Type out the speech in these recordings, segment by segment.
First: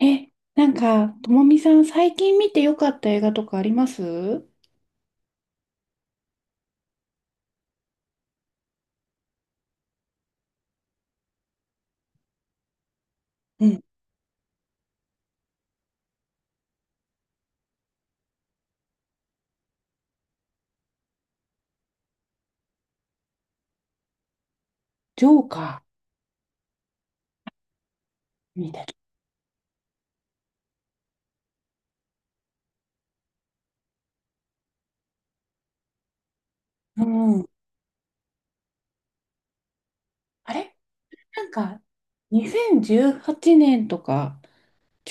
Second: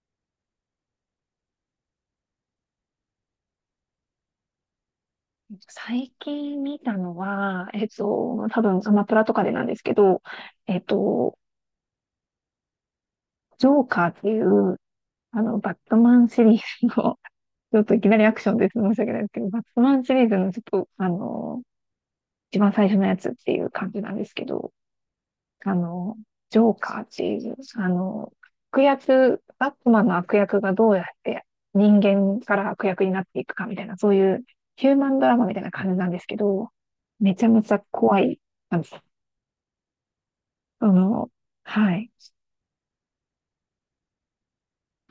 え、なんか、ともみさん、最近見てよかった映画とかありますう？最近見たのは、多分アマプラとかでなんですけど、えっと、ジん。ョーカーっていう、バットマンシリーズの、ちょっといきなりアクションです。申し訳ないですけど、バットマンシリーズのちょっと、一番最初のやつっていう感じなんですけど、ジョーあカの、ジョーカーっていう、ー見て悪る？役、悪魔の悪役がどうやって人間から悪役になっていくかみたいな、そういうヒューマンドラマみたいな感じなんですけど、うめちん。ゃめちゃ怖い。あれその、なんか、はい。2018年とか、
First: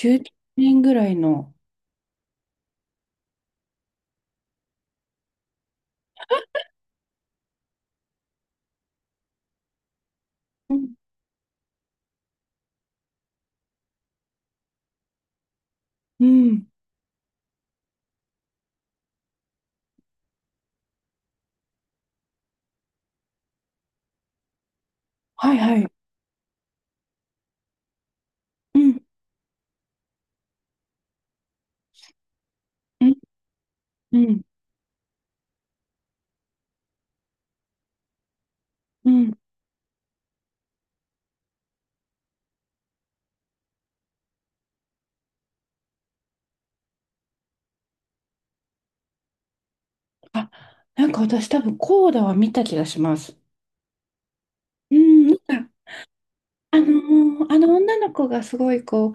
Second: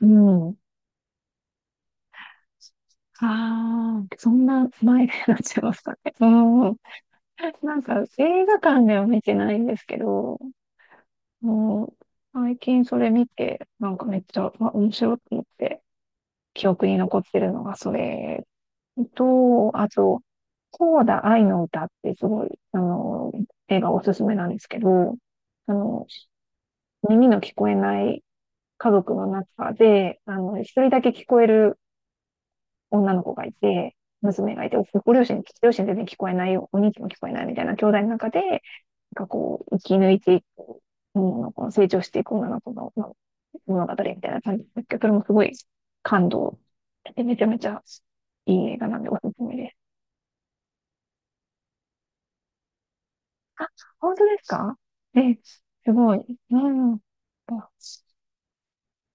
うん。年ぐらいの。ああ、そんな前になっちゃいましたね。うん。なんか映画館では見てないんですけど、うん。もう最近それ見て、なんかめっちゃ、まあ、面白いと思って、うん、記憶に残ってるのがそれと、あと、コーダ愛の歌ってすごい、映画おすすめなんですけど、はいあはい。の、耳の聞こえないう家ん。族の中で、一人だけ聞こえるう女ん。の子がいて、うん。娘がいて、ご両親、両親全然聞こえないよ、お兄貴も聞こえないみたいな兄弟の中で、なんうかん。こう、生き抜いていく、女の子の成長していく女の子の物語みたいな感じですけど、それもすごい感動して、めちゃめちゃいい映画なんでおすすめです。あ、なんか私多分、コーダは見た気がします。あ、本当ですか？うん。なえ、んか、すごい。うあのん。ーああの女その子がすごいこう、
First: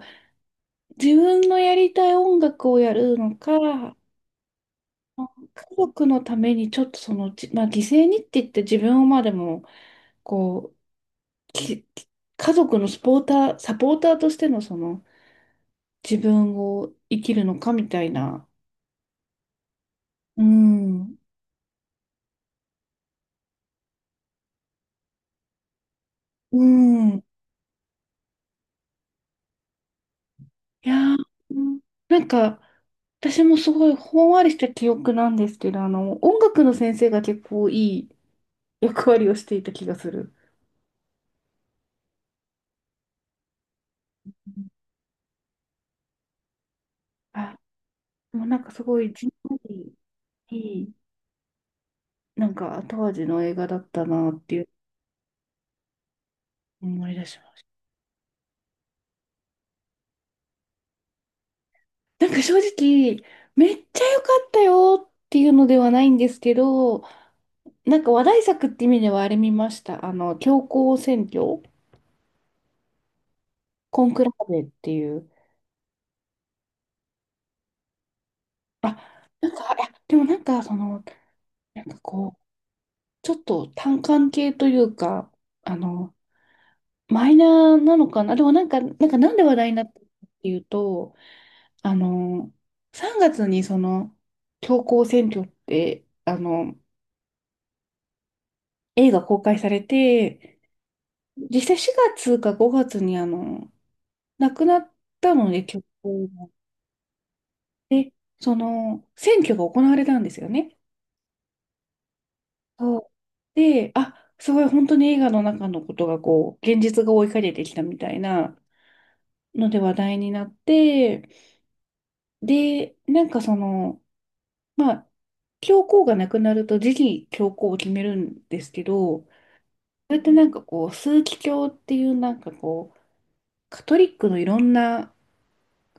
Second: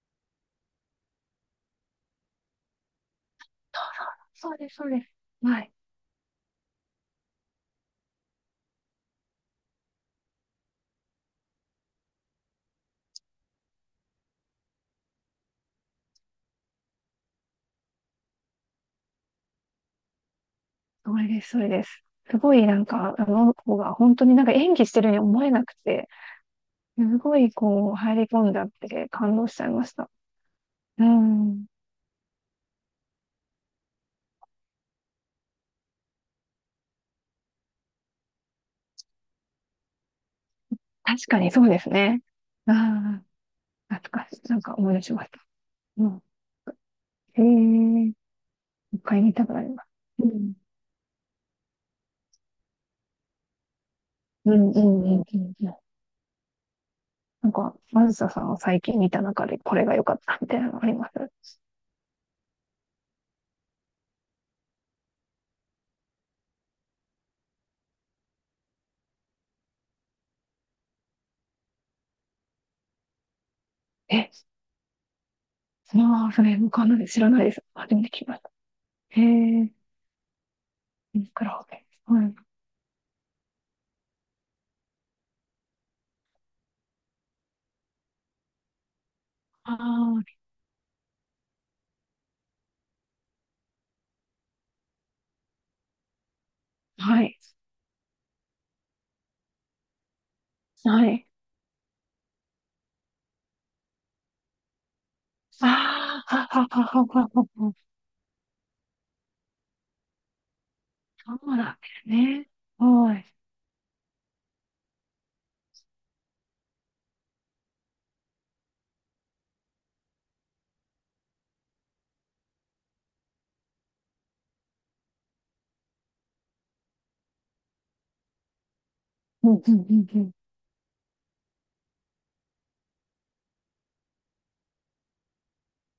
自分のやりたい音楽をやるのか、うそうです、そうです。あはい。家族のためにちょっとその、まあ、犠牲にって言って自分を、まあでもこう、き家族のスポーターサポーターとしてのその自分を生きるのかみたいな。うそん。れです、それです。すごいなんか、あの子が本当になんか演技してるように思えなくて、うん。すいごいこう入り込んじゃって感動しちゃいました。うやー、うん。ん、なんか私もすごいほんわりした記憶なんですけど、あの音楽の先生が結構いい役割をしていた気がする。確かにそうですね。ああ、懐かしい。なんか思い出しました。うん。へあ、え、もうなんかすご一い回じん見たくわなります。りうん。いい、なんか後味の映画だったなっうていう。ん、うん、うん、うん。うん、思い出しなんましか、マずささんを最近見た中でこれが良かったみたいなのあります？た。なんか正直、めっちゃ良かったよっていうのではないんですけど、なんか話題作って意味ではあれ見ました。あの、教皇選挙、コンクラえ、ーベっていう。まあ、それ、わかんないです知らないです。初めて聞きました。あ、へなんえ、か、いや、でもなんかその、クラオなケ。んかはい。こう、ちょっと単管系というか、あの、マイナーなのかな。でもなんかなんで話題になったかっあていうと、あの、3月にその、教皇選挙って、あの、あ、はい。映画公開されて、はい。実際4月か5月にあの、亡くなったので、あ教皇あ、はが。ははははは。で、その、選挙が行われたんですよね。そうなんですね。そうはい。で、あ、すごい本当に映画の中のことがこう、現実が追いかけてきたみたいなので話題になって、で、なんかその、まあ、教皇が亡くなると次期教皇を決めるんですけど、うん、うん、それうっん、てなんかこう、枢機卿っていうなんかこう、カトリックのいろんな、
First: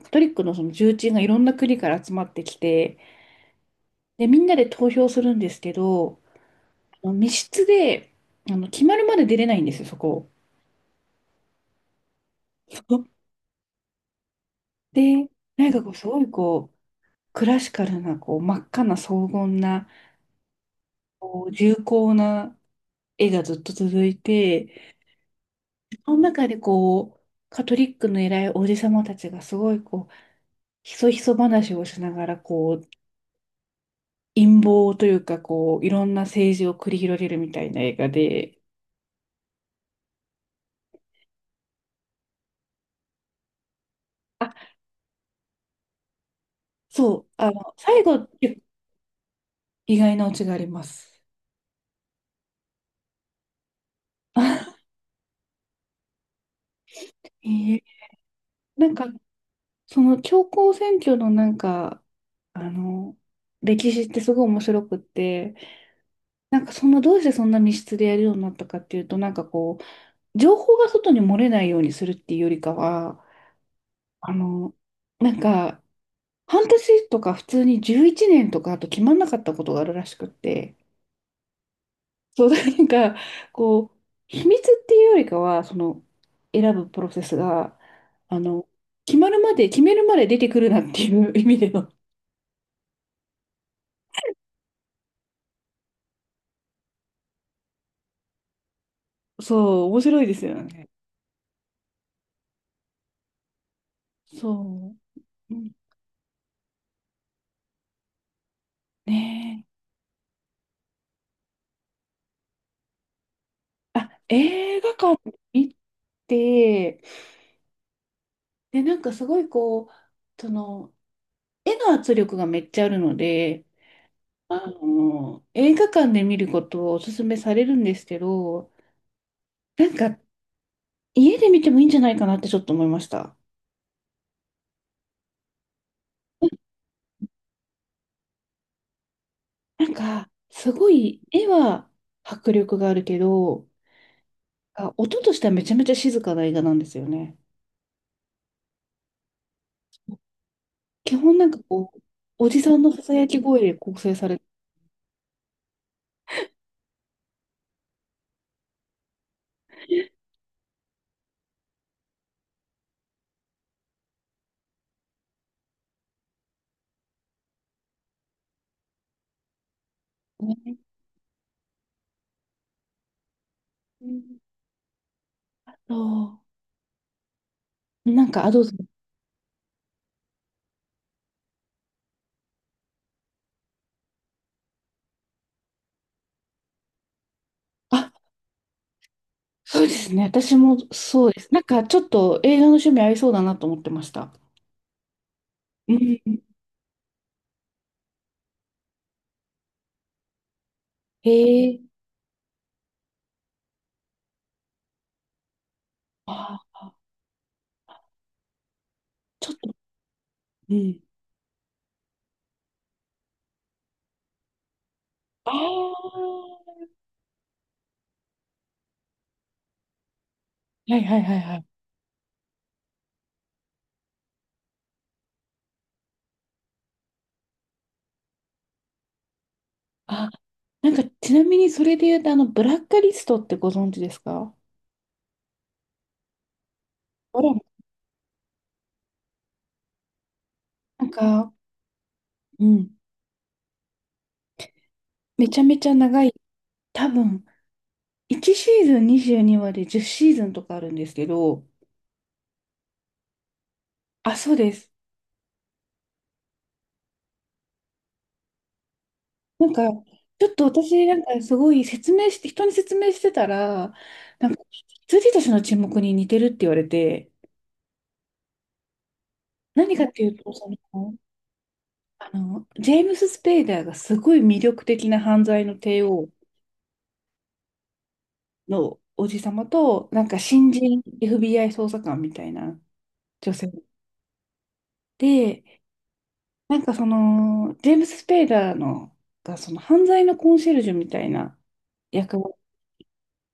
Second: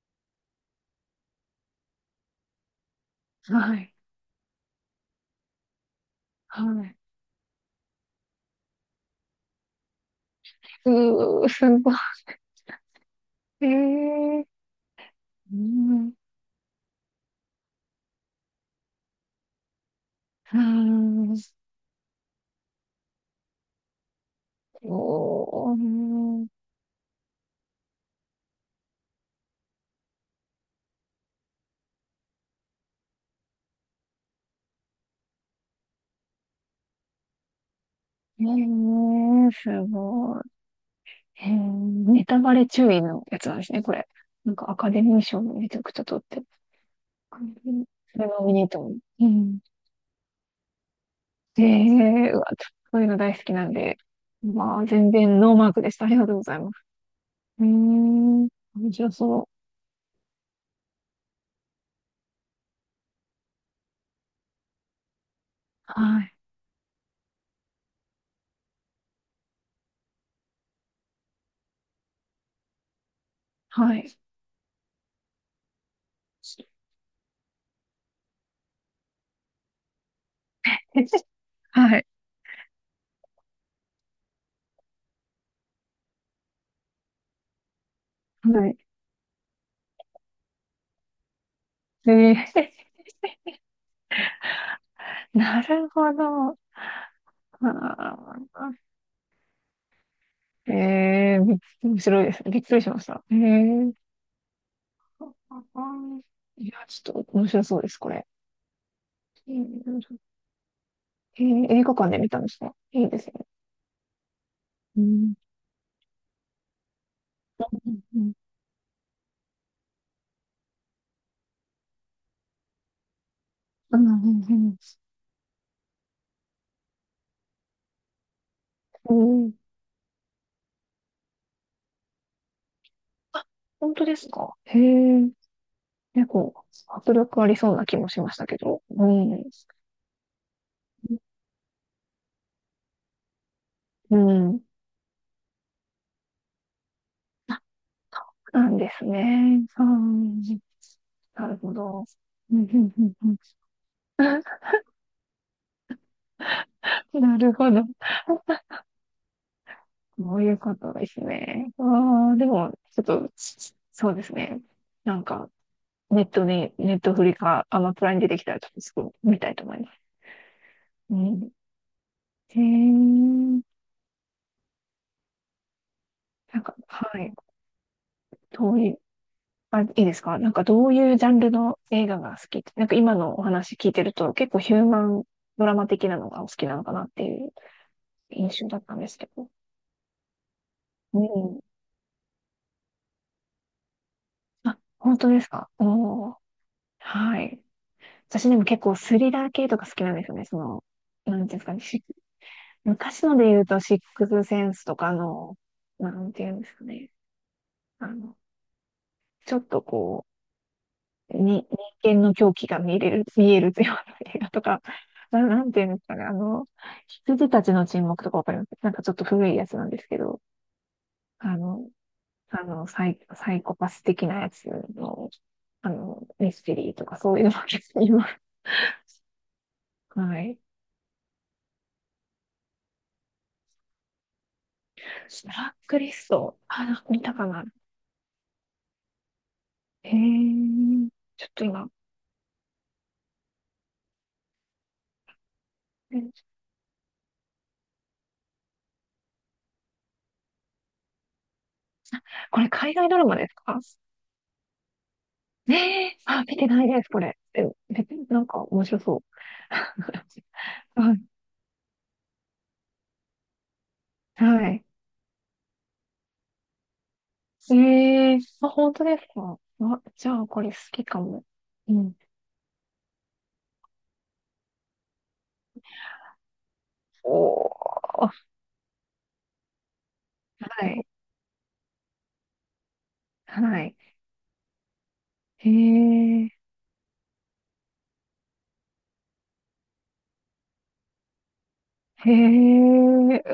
カトリックのその重鎮がいろんな国から集まってきて、うん。はい。で、みんなで投票するんですけど、はい。あの密室で、あの、決まるまで出れないんですよ、そこ。うー、すごい。えー、で、うなんかこう、すん。ごいこう、クラシカルな、こう、真っ赤な荘厳な、うん。こう、重厚な絵がずっと続いおて、そのー中でこう、カトリックの偉いおじさまたちがすごいこう、ひそひそ話をしながら、こう、陰謀というか、こう、いろんな政治を繰り広げるみたいな映画えで、ー、すごい。えー、ネタバレ注意のやつなんですね、これ。なんあ、かアカデミー賞もめちゃくちゃ取ってる。そう、あうの、ん、最そ後、れが見に行っても。うん。意外なオチがあります。えー、うわ、そういうの大好きなんで。まあ、全然ノーマークでした。ありがとうございます。えうーーん。な面んか、白そう。その教皇選挙のなんか、あの、歴史ってすごい面白くって、はい。なんかそんな、どうしてそんな密室でやるようになったかっていうと、なんかこう、情報が外に漏れないようにするっていうよりかは、はい。あの、なんか、半年とか普通に11年とかあと決まんなかったことがあるらしくって、はい。そう、なんか、こう、秘密っていうよりかは、その、選ぶプロセスが、あはの、い。決めるまで出てくるなっていう意味での。えー、なるほど。あそう、面白いですよね。ーね、えー、び面白いです。びっくりしました。えー、そう。うあん、ーいや、ちょっと面白そうです、これ。えねー、えー映画館で見たんですか？いいですね。え。あ、映画う館ん。見て、うん。うん。で、なんかすごいこう、その、絵の圧力がめっちゃあるので、うんうあんの、映画館で見ることをおすすめされるんですけど、うん、なんか、家で見てもいいんじゃないかなってちょっと思いました。あ、本当ですか？へえ。結構、迫力ありそうな気もしましたけど。うん。なんか、すごい、絵は迫力があるけど、うん。あ、音としてはめちゃめちゃ静かな映画なんですよね。なんですね。うん。基本ななんるかほこう、ど。おうじんうさんのんさうさんやうん き声で構成されて なるほど。そういうことですね。ああ、でも、ちょっと、そうですね。なんか、ネットに、ネットフリか、アマプラに出てきたら、ちょっとすぐ見たいと思います。るね。うん。へえ、うん、そなんか、はい。う。なんか、あ、どうぞ。どういう、あ、いいですか？なんか、どういうジャンルの映画が好きって、なんか今のお話聞いてると、結構ヒューマンドラマ的なのがお好きなのかなっていうあ、印象だったんですけど。そうですね。私もうそうです。なん。んか、ちょっと映画の趣味合いそうだなと思ってました。あ、本当ですか？うおん。はい。私でも結構スリラー系とか好きなんですよね。その、へなんていうんですかえ。ね。し昔ので言うと、シックスセンスとかの、なんていうんあですかあ、ね。あの、ちょちっょっと、とこうん。う、に、人間の狂気が見れる、見えるような映画とか、な、あなんていうんですかね。あ。羊たちの沈黙とかわかります？なんかちょっと古いやつなんですけど、はいはいはいはあい。の、サイ、サイコパス的なやつの、ミステリーとかそういうのも結構今、あ、はい。なんか、ちなみにそれで言うと、あの、ブラックリストってご存知ですか？ブトラックリスト。あ、なんか見たほから、な。へなー、んちょっか、と今。うん。めちゃめちゃ長い。多分、1シーズン22話で10シーズンとかあるんですけど、これ海外ドラマですか？あ、そうです。ねえ。あ、見てないです、これ。え、めなんか面白そう。なんか、ちょっと 私、はない。んかすごい説明して、人に説明してたら、なんか、はい。羊たちの沈黙に似てるって言われて、ええあ、本当ですか？何あ、かっていじうゃあと、こそれ好きの、かも。うん。あの、ジェームス・スペイダーがすごい魅力的な犯罪の帝王おー。のおじさまと、なんか新は人 い。FBI 捜査官みたいな女性はい。で、へえ。なんかその、ジェームス・スペイダーのが、その犯罪のコンシェルジュみたいなへ役を、え。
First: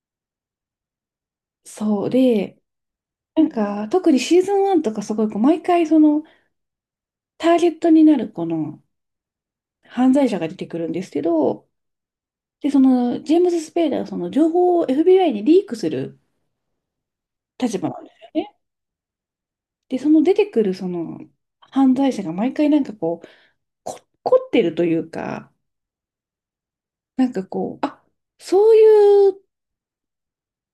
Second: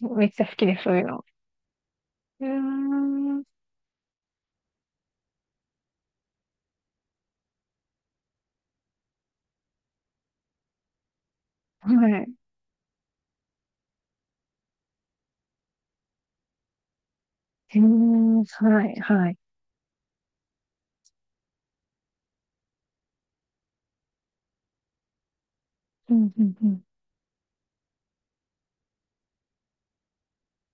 うわめっちゃ好きです、そういうの。そううーで、ん。なはんか特にシーズン1とかすごいこう毎回そのターゲットになるこの犯罪者が出てくるんですけど、い。うで、そのジェームス・スペイダーはその情報を FBI にリークする立ー場なんですよん。ね。はい。はい。で、その出てくるその犯罪者が毎回なんかこう、こ、凝ってるというか、うん、うん、うん。なんかこう、あ、そういう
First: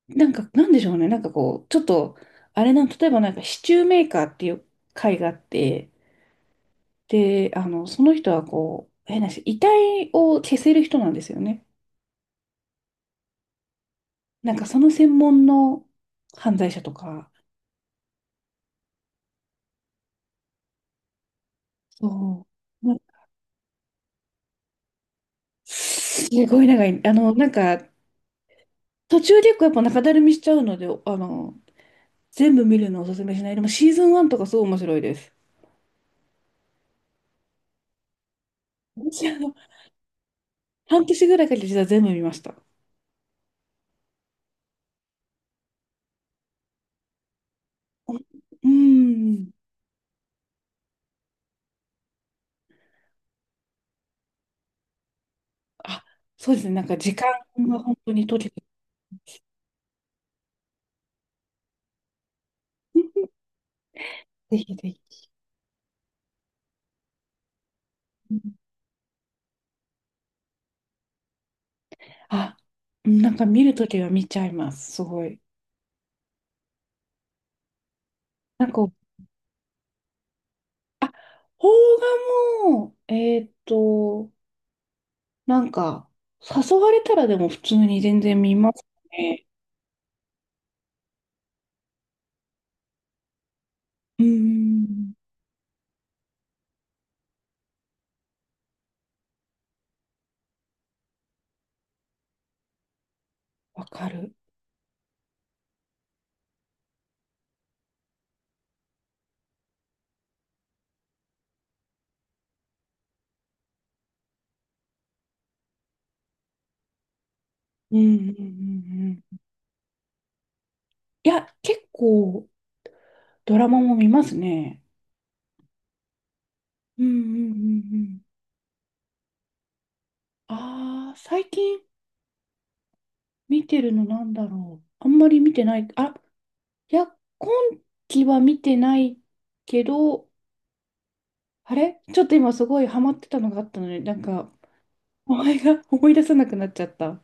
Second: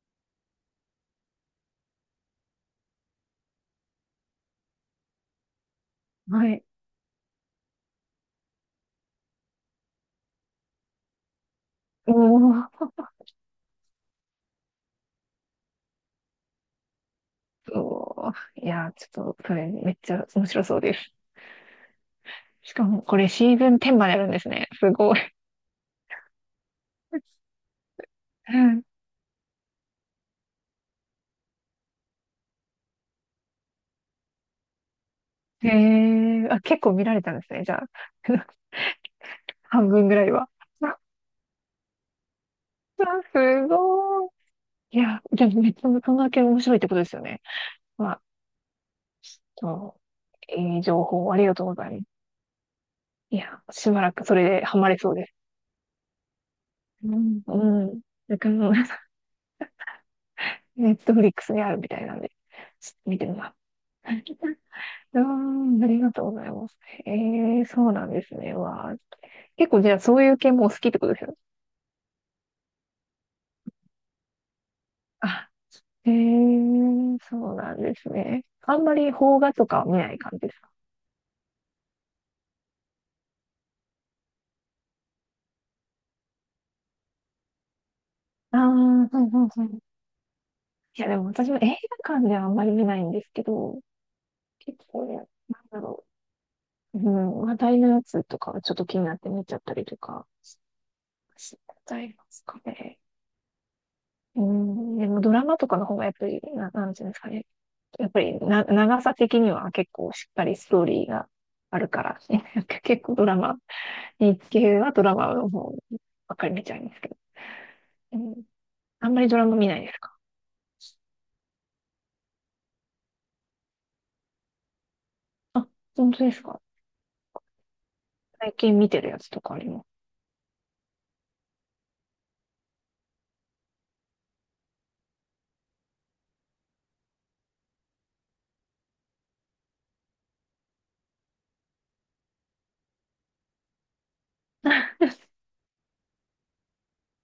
なんか、なんでしょうね。なんかこう、ちょっと、あれなん、例えばなんかシチューメーカーっていう会があって、はい。で、あの、その人はこう、変な話、遺体を消せる人なんですよね。おー、なんかその専門の犯罪者とか、そう。いやー、ちょっと、それめっちゃ面白そうです。そしかう。も、これシーズン10まであるんですね。すごい。すごい長い。あの、なんか、うん、途中で結構やっぱ中だるみしちゃうので、あの、全部見るのをおすすめしない。でもシーズン1とかすごい面白いです。へえ、あ、結構見られたんですね、じゃあ。私、あの、半分ぐらいは。あ、半年ぐらいかけて実は全部見ました。あすごい。いや、じゃあ、めっちゃそんだけ面白いってことですよね。まあ、うん。そう、いい情報ありがとうございます。いや、しばらくそれでハマれそうです。あ、そうですね。なんか時う間ん。がう本ん。当に解だかけて、ら、ネットフリックスにあるみたいなんで、ちょっと見てみます。ぜひぜひ。あーんありがとうございます。へえ、そうなんですね。わあ、結構じゃあそういう系もお好きってことですよ。あ、なんか見るときは見ちゃいます。すごい。あ、へえ、そうなんですね。なんあか、んまり邦画とかは見ない感じですか？あ、邦画も、ーっと、なんか、誘われたらでも普通に全然見ああますー、はいね。はいはい。いや、でも私も映画館ではあんまり見ないんですけど、う結構ん、ね、なんだろう。うん、話題のやつとかはちょっと気になって見ちゃったりとかしちゃいますかね。わかる。うん、でもドラマとかの方がやっぱり、な、なんていうんですかね。やっぱりな、長さ的には結構しっかりストーリーがあるから、ね 結構ドラマ、日系はドラマの方ばっかり見ちゃいますけど、うん、ううん、うん、あんまんりうドん。ラマ見ないですか？いや、結構ドラマも見ますね。あ、本当ですか？うん、うん、うん、うん。最近見てるやつとかあります？ああ、最近見てるのなんだろう。あんまり見てない。あ、いや、今期は見てないけど、あれちょっと今すごいハマってたのがあったのに、なんか、名前が思い出さなくなっちゃった。